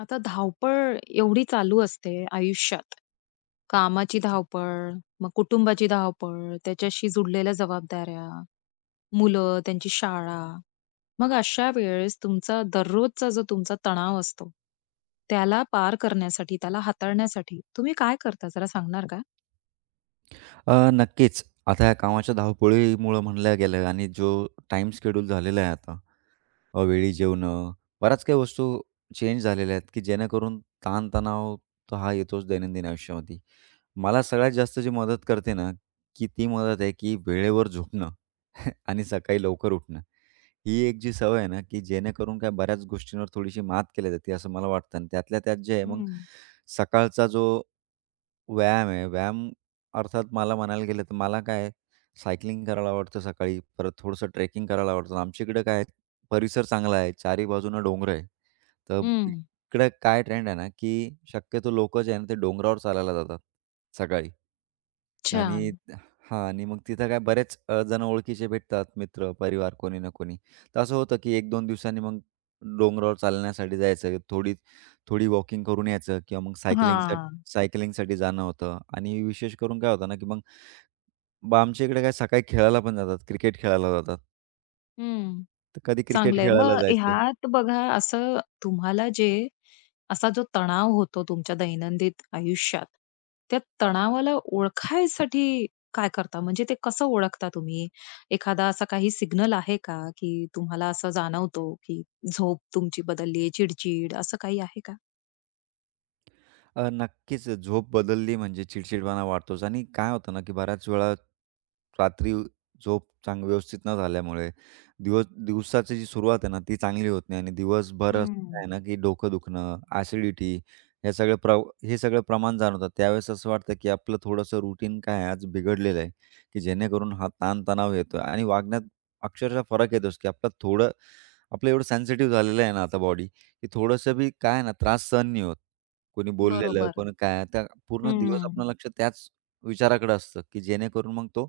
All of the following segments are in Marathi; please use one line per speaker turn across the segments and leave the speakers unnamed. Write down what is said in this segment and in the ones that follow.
आता धावपळ एवढी चालू असते आयुष्यात. कामाची धावपळ, मग कुटुंबाची धावपळ, त्याच्याशी जुडलेल्या जबाबदाऱ्या, मुलं, त्यांची शाळा. मग अशा वेळेस तुमचा दररोजचा जो तुमचा तणाव असतो, त्याला पार करण्यासाठी, त्याला हाताळण्यासाठी तुम्ही काय करता जरा सांगणार का?
नक्कीच. आता या कामाच्या धावपळीमुळं म्हणलं गेलं आणि जो टाईम शेड्यूल झालेला आहे आता, वेळी जेवणं, बऱ्याच काही वस्तू चेंज झालेल्या आहेत, की जेणेकरून ताणतणाव तर हा येतोच दैनंदिन आयुष्यामध्ये. मला सगळ्यात जास्त जी मदत करते ना, की ती मदत आहे, की वेळेवर झोपणं आणि सकाळी लवकर उठणं. ही एक जी सवय आहे ना, की जेणेकरून काय बऱ्याच गोष्टींवर थोडीशी मात केली जाते असं मला वाटतं आणि त्यातल्या त्यात जे आहे मग
हं.
सकाळचा जो व्यायाम आहे. व्यायाम अर्थात मला म्हणायला गेलं तर मला काय आहे, सायकलिंग करायला आवडतं सकाळी. परत थोडंसं ट्रेकिंग करायला आवडतं. आमच्या इकडं काय आहे, परिसर चांगला आहे. चारी बाजूनं डोंगर आहे. तर
हं.
इकडे काय ट्रेंड आहे ना, की शक्यतो लोकं जे आहे ना, ते डोंगरावर चालायला जातात सकाळी.
छान.
आणि हां आणि मग तिथं काय बरेच जण ओळखीचे भेटतात, मित्र, परिवार कोणी ना कोणी. तर असं होतं, की एक दोन दिवसांनी मग डोंगरावर चालण्यासाठी जायचं, थोडी थोडी वॉकिंग करून यायचं किंवा मग
हं.
सायकलिंगसाठी
हां.
सायकलिंगसाठी जाणं होतं. आणि विशेष करून काय होतं ना, की मग आमच्या इकडे काय सकाळी खेळायला पण जातात, क्रिकेट खेळायला जातात. तर कधी क्रिकेट
चांगलं आहे.
खेळायला
मग
जायचं.
ह्यात बघा असं तुम्हाला जे असा जो तणाव होतो तुमच्या दैनंदिन आयुष्यात, त्या तणावाला ओळखायसाठी काय करता? म्हणजे ते कसं ओळखता तुम्ही? एखादा असा काही सिग्नल आहे का, की तुम्हाला असं जाणवतो, की झोप तुमची बदलली आहे, असं काही आहे का?
नक्कीच झोप बदलली म्हणजे चिडचिडपणा वाढतोच आणि काय होतं ना, की बऱ्याच वेळा रात्री झोप व्यवस्थित न झाल्यामुळे दिवस दिवसाची जी सुरुवात आहे ना, ती चांगली होत नाही आणि दिवसभर असं
हं.
काय ना, की डोकं दुखणं, ॲसिडिटी हे सगळं प्रमाण जाणवतात. त्यावेळेस असं वाटतं, की आपलं थोडंसं रुटीन काय आहे, आज बिघडलेलं आहे, की जेणेकरून हा ताण-तणाव येतो. आणि वागण्यात अक्षरशः फरक येतोच, की आपलं एवढं सेन्सिटिव्ह झालेलं आहे ना आता बॉडी, की थोडंसं बी काय आहे ना त्रास सहन नाही होत. कोणी हं. बोललेलं,
बरोबर.
कोणी काय, त्या पूर्ण दिवस
हं.
आपलं लक्ष त्याच विचाराकडे असतं, की जेणेकरून मग तो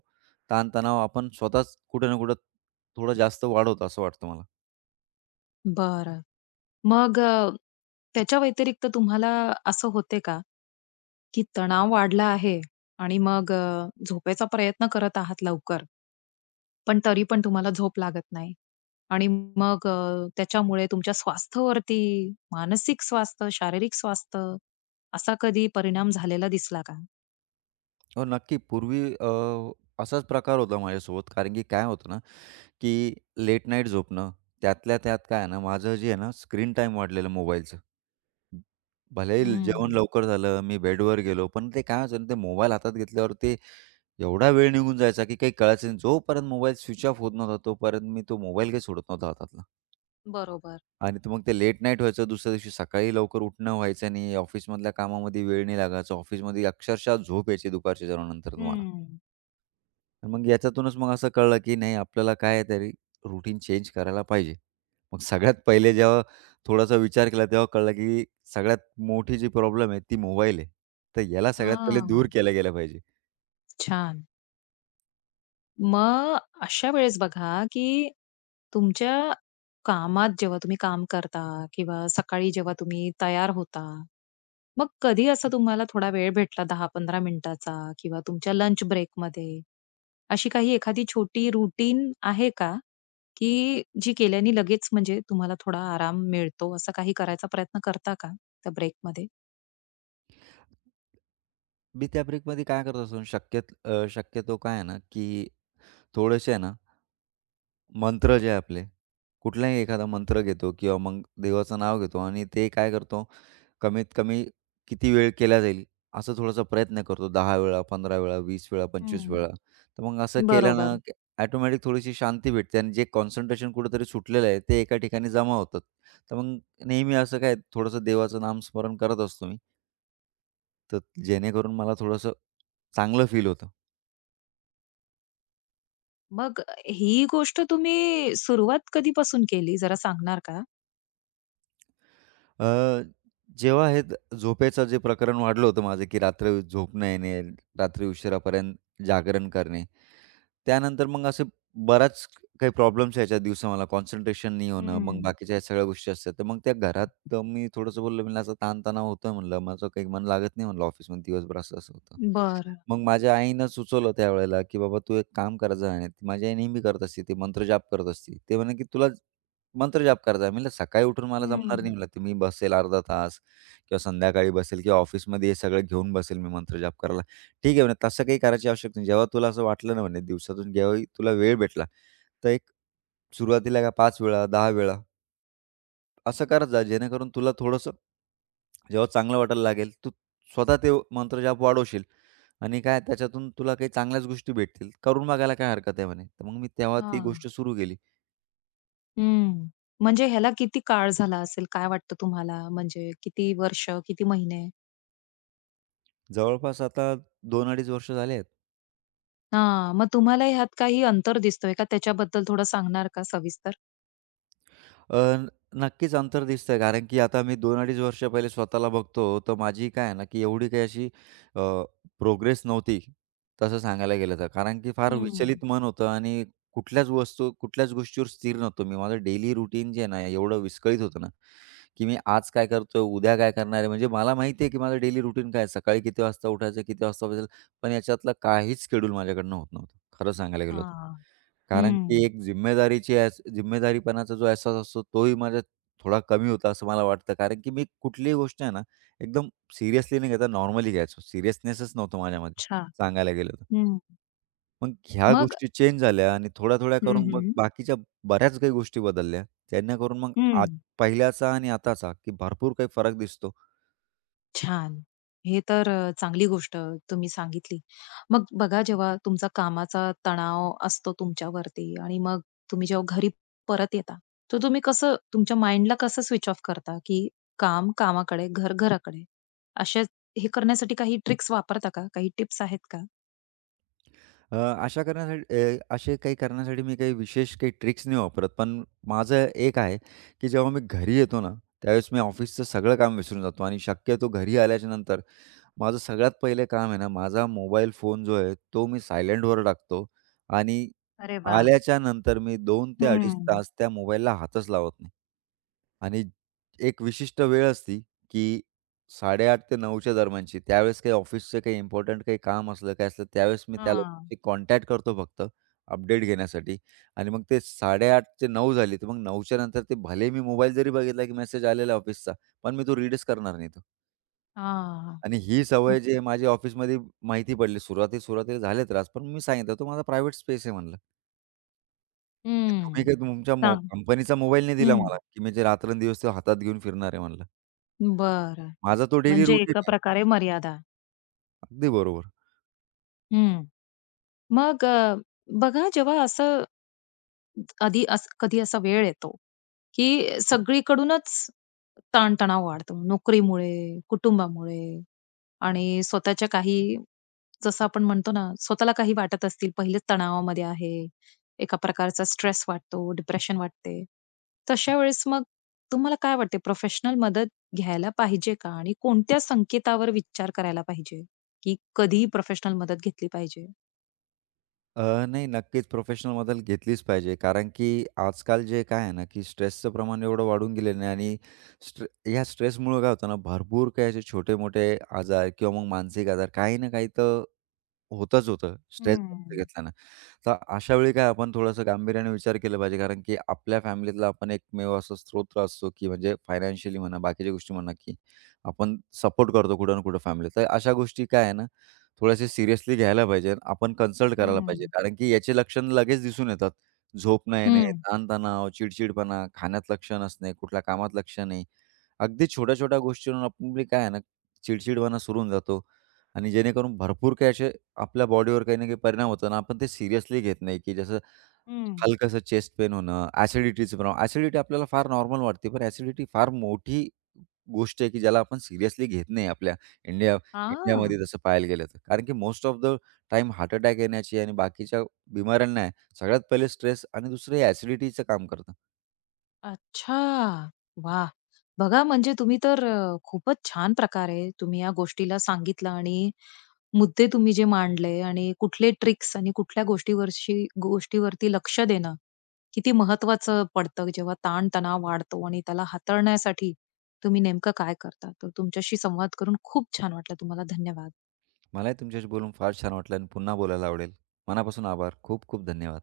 ताणतणाव आपण स्वतःच कुठे ना कुठे थोडं जास्त वाढवतो असं वाटतं मला.
बरं. मग त्याच्या व्यतिरिक्त तुम्हाला असं होते का? की तणाव वाढला आहे आणि मग झोपेचा प्रयत्न करत आहात लवकर, पण तरी पण तुम्हाला झोप लागत नाही आणि मग त्याच्यामुळे तुमच्या स्वास्थ्यावरती, मानसिक स्वास्थ्य, शारीरिक स्वास्थ्य असा कधी परिणाम झालेला दिसला का?
हो, नक्की पूर्वी असाच प्रकार होता माझ्यासोबत कारण की काय होतं ना की लेट नाईट झोपणं, त्यातल्या त्यात काय आहे ना, माझं जे आहे ना स्क्रीन टाईम वाढलेलं मोबाईलचं. भलेही
हं,
जेवण लवकर झालं, मी बेडवर गेलो, पण ते काय व्हायचं ना, ते मोबाईल हातात घेतल्यावर ते एवढा वेळ निघून जायचा की काही कळायचं नाही. जोपर्यंत मोबाईल स्विच ऑफ होत नव्हता, तोपर्यंत मी तो मोबाईल काही सोडत नव्हता हातातला.
बरोबर.
आणि ते मग ते लेट नाईट व्हायचं, दुसऱ्या दिवशी सकाळी लवकर उठणं व्हायचं नाही, ऑफिसमधल्या कामामध्ये वेळ नाही लागायचा. ऑफिसमध्ये अक्षरशः झोप यायची दुपारच्या जेवणानंतर मला.
हं.
मग याच्यातूनच मग असं कळलं, की नाही आपल्याला काहीतरी रूटीन चेंज करायला पाहिजे. मग सगळ्यात पहिले जेव्हा थोडासा विचार केला, तेव्हा कळलं, की सगळ्यात मोठी जी प्रॉब्लेम आहे ती मोबाईल आहे. तर याला सगळ्यात पहिले
हां,
दूर केलं गेलं पाहिजे.
छान. मग अशा वेळेस बघा, की तुमच्या कामात जेव्हा तुम्ही काम करता किंवा सकाळी जेव्हा तुम्ही तयार होता मग कधी असं तुम्हाला थोडा वेळ भेटला 10-15 मिनिटाचा किंवा तुमच्या लंच ब्रेकमध्ये, अशी काही एखादी छोटी रूटीन आहे का, की जी केल्याने लगेच म्हणजे तुम्हाला थोडा आराम मिळतो, असा काही करायचा प्रयत्न करता का त्या ब्रेकमध्ये?
मी त्या ब्रेकमध्ये काय करत असतो शक्यतो काय आहे ना, की थोडेसे आहे ना, मंत्र जे आपले कुठलाही एखादा मंत्र घेतो किंवा मग देवाचं नाव घेतो आणि ते काय करतो, कमीत कमी किती वेळ केला जाईल, असं थोडासा प्रयत्न करतो. 10 वेळा, 15 वेळा, 20 वेळा, 25
हं.
वेळा. तर मग असं केल्यानं
बरोबर.
की थोडीशी शांती भेटते आणि जे कॉन्सन्ट्रेशन कुठेतरी सुटलेलं आहे, ते एका ठिकाणी जमा होतात. तर मग नेहमी असं काय थोडंसं देवाचं नामस्मरण करत असतो मी. तर जेणेकरून मला थोडंसं चांगलं फील होतं.
मग ही गोष्ट तुम्ही सुरुवात कधीपासून केली जरा सांगणार का?
अ, जेव्हा झोपेचं जे प्रकरण वाढलं होतं माझं, की रात्री झोप न येणे, रात्री उशिरापर्यंत जागरण करणे. त्यानंतर मग असे बऱ्याच काही प्रॉब्लेम्स यायच्या दिवसा मला कॉन्सन्ट्रेशन नाही होणं, मग
हं.
बाकीच्या ह्या सगळ्या गोष्टी असतात. तर मग त्या घरात तर मी थोडंसं बोललो, म्हणलं "असा ताणतणाव होतोय" म्हणलं, "माझं काही मन लागत नाही" म्हणलं "ऑफिसमध्ये दिवसभर असं-असं होतं."
बरं.
मग माझ्या आईनं सुचवलं त्यावेळेला, की "बाबा तू एक काम करायचं आहे." ती माझी आई नेहमी करत असते, ती मंत्रजाप करत असते. ते म्हणे की "तुला मंत्रजाप करायचा आहे." म्हणलं "सकाळी उठून मला जमणार नाही"
हं.
म्हणलं, ते "मी बसेल अर्धा तास किंवा संध्याकाळी बसेल किंवा ऑफिसमध्ये हे सगळं घेऊन बसेल मी मंत्रजाप करायला." ठीक आहे म्हणे, तसं काही करायची आवश्यकता नाही. जेव्हा तुला असं वाटलं ना म्हणे दिवसातून जेव्हाही तुला वेळ भेटला, तर एक सुरुवातीला का 5 वेळा, 10 वेळा असं करत जा, जेणेकरून तुला थोडंसं जेव्हा चांगलं वाटायला लागेल, तू स्वतः ते मंत्रजाप वाढवशील आणि काय त्याच्यातून तुला काही चांगल्याच गोष्टी भेटतील. करून बघायला काय हरकत आहे म्हणे. तर मग मी तेव्हा ती
हां.
गोष्ट सुरू केली.
हं. म्हणजे ह्याला किती काळ झाला असेल? काय वाटतं तुम्हाला? म्हणजे किती वर्ष, किती महिने?
जवळपास आता 2 अडीच वर्ष झाले आहेत.
हां. मग तुम्हाला ह्यात काही अंतर दिसतोय का? त्याच्याबद्दल थोडं सांगणार का सविस्तर?
अ, न- नक्कीच अंतर दिसतंय कारण की आता मी 2-2.5 वर्ष पहिले स्वतःला बघतो, तर माझी काय आहे ना, की एवढी काही अशी प्रोग्रेस नव्हती, तसं सांगायला गेलं तर. कारण की फार
हं.
विचलित मन होतं आणि कुठल्याच वस्तू कुठल्याच गोष्टीवर स्थिर नव्हतो मी. माझं डेली रुटीन जे आहे ना, एवढं विस्कळीत होतं ना, की मी आज काय करतोय, उद्या काय करणार आहे. म्हणजे मला माहिती आहे, की माझं डेली रुटीन काय आहे, सकाळी किती वाजता उठायचं, किती वाजता बसेल, पण याच्यातलं काहीच शेड्यूल माझ्याकडनं होत नव्हतं, खरं सांगायला गेलं तर.
हां.
कारण की
हं.
एक जिम्मेदारीची एहस जिम्मेदारीपणाचा जो अहसास असतो, तोही माझ्यात थोडा कमी होता असं मला वाटतं. कारण की मी कुठलीही गोष्ट आहे ना, एकदम सिरियसली न घेता नॉर्मली घ्यायचो. सिरियसनेसच नव्हतं माझ्यामध्ये
अच्छा.
सांगायला गेलं तर.
हं.
मग ह्या
मग
गोष्टी चेंज झाल्या आणि थोड्या-थोड्या
हं,
करून मग
हं.
बाकीच्या बऱ्याच काही गोष्टी बदलल्या. त्यांना करून मग
हं.
आज पहिल्याचा आणि आताचा की भरपूर काही फरक दिसतो.
छान. हे तर चांगली गोष्ट तुम्ही सांगितली. मग बघा जेव्हा तुमचा कामाचा तणाव असतो तुमच्यावरती आणि मग तुम्ही जेव्हा घरी परत येता, तर तुम्ही कसं तुमच्या माइंडला कसं स्विच ऑफ करता, की काम कामाकडे, घर घराकडे? अशा हे करण्यासाठी काही ट्रिक्स वापरता का? काही टिप्स आहेत का?
अ, अशा करण्यासाठी अ, असे काही करण्यासाठी मी काही विशेष काही ट्रिक्स नाही वापरत. पण माझं एक आहे, की जेव्हा मी घरी येतो ना, त्यावेळेस मी ऑफिसचं सगळं काम विसरून जातो आणि शक्यतो घरी आल्याच्या नंतर माझं सगळ्यात पहिलं काम आहे ना, माझा मोबाईल फोन जो आहे, तो मी सायलेंटवर टाकतो आणि
अरे वाह!
आल्याच्या नंतर मी 2 ते अडीच
हं.
तास त्या मोबाईलला हातच लावत नाही. आणि एक विशिष्ट वेळ असती, की 8:30 ते 9:00 च्या दरम्यानची. त्यावेळेस काही ऑफिसचं काही इम्पोर्टंट काही काम असलं, काय असलं, त्यावेळेस मी त्या
हां.
लोकांशी कॉन्टॅक्ट करतो फक्त अपडेट घेण्यासाठी आणि मग ते 8:30 ते 9:00 झाली, तर मग 9:00च्या नंतर ते भले मी मोबाईल जरी बघितला, की मेसेज आलेला ऑफिसचा, पण मी तो रीडच करणार नाही तो.
हां.
आणि ही
हं.
सवय जी आहे माझी ऑफिसमध्ये माहिती पडली. सुरुवाती सुरुवातीला झाले त्रास, पण मी सांगितलं, "तो माझा प्रायव्हेट स्पेस आहे" म्हणलं. "की तुम्ही
हं.
काही तुमच्या
सांग.
कंपनीचा मोबाईल नाही दिला
हं.
मला, की मी जे रात्रंदिवस तो हातात घेऊन फिरणार आहे" म्हणलं.
बरं.
"माझा तो डेली
म्हणजे
रुटीन
एका
आहे."
प्रकारे मर्यादा.
अगदी बरोबर.
हं. मग बघा जेव्हा असं कधी असा वेळ येतो, की सगळीकडूनच ताणतणाव वाढतो. नोकरीमुळे, कुटुंबामुळे आणि स्वतःच्या काही जसं आपण म्हणतो ना, स्वतःला काही वाटत असतील, पहिलेच तणावामध्ये आहे, एका प्रकारचा स्ट्रेस वाटतो, डिप्रेशन वाटते. तशा वेळेस मग तुम्हाला काय वाटते प्रोफेशनल मदत घ्यायला पाहिजे का? आणि कोणत्या संकेतावर विचार करायला पाहिजे, की कधी प्रोफेशनल मदत घेतली पाहिजे?
नाही, नक्कीच प्रोफेशनल मदत घेतलीच पाहिजे. कारण की आजकाल जे काय आहे ना, की स्ट्रेसचं प्रमाण एवढं वाढून गेलेलं आहे आणि ह्या स्ट्रेसमुळं काय होतं ना, भरपूर काही असे छोटे-मोठे आजार किंवा मग मानसिक आजार काही ना काही तर होतच होतं. स्ट्रेस जास्त
हं,
घेतल्यानं. तर अशा वेळी काय आपण थोडंसं गांभीर्याने विचार केला पाहिजे कारण की आपल्या फॅमिलीतला आपण एकमेव असा स्रोत असतो, की म्हणजे फायनान्शियली म्हणा, बाकीच्या गोष्टी म्हणा, की आपण सपोर्ट करतो कुठं ना कुठं फॅमिली. तर अशा गोष्टी काय आहे ना, थोड्याशा सिरियसली घ्यायला पाहिजे. आपण कन्सल्ट करायला पाहिजे
हं,
कारण की याची लक्षणं लगेच दिसून येतात. झोप न येणे,
हं,
ताणतणाव, चिडचिडपणा, खाण्यात लक्ष नसणे, कुठल्या कामात लक्ष नाही. अगदी छोट्या-छोट्या गोष्टीवरून आपली काय आहे ना, चिडचिडपणा सुरू होऊन जातो आणि जेणेकरून भरपूर काही असे आपल्या बॉडीवर काही ना काही परिणाम होतो आणि आपण ते सिरियसली घेत नाही, की जसं
हं.
हलकंसं चेस्ट पेन होणं, ॲसिडिटीचं प्रमाण. ॲसिडिटी आपल्याला फार नॉर्मल वाटते, पण ॲसिडिटी फार मोठी गोष्ट आहे, की ज्याला आपण सिरियसली घेत नाही आपल्या इंडिया
हां.
इंडियामध्ये तसं पाहायला गेलं तर. कारण की most of the time heart attack येण्याची आणि बाकीच्या बिमाऱ्यांना आहे, सगळ्यात पहिले स्ट्रेस आणि दुसरं हे ॲसिडिटीचं काम करतं.
अच्छा. वा, बघा म्हणजे तुम्ही तर खूपच छान प्रकारे तुम्ही या गोष्टीला सांगितलं आणि मुद्दे तुम्ही जे मांडले आणि कुठले ट्रिक्स आणि कुठल्या गोष्टीवरती लक्ष देणं किती महत्वाचं पडतं जेव्हा ताण-तणाव वाढतो आणि त्याला हाताळण्यासाठी तुम्ही नेमकं काय करता. तर तुमच्याशी संवाद करून खूप छान वाटलं. तुम्हाला धन्यवाद.
मलाही तुमच्याशी बोलून फार छान वाटलं आणि पुन्हा बोलायला आवडेल. मनापासून आभार. खूप खूप धन्यवाद.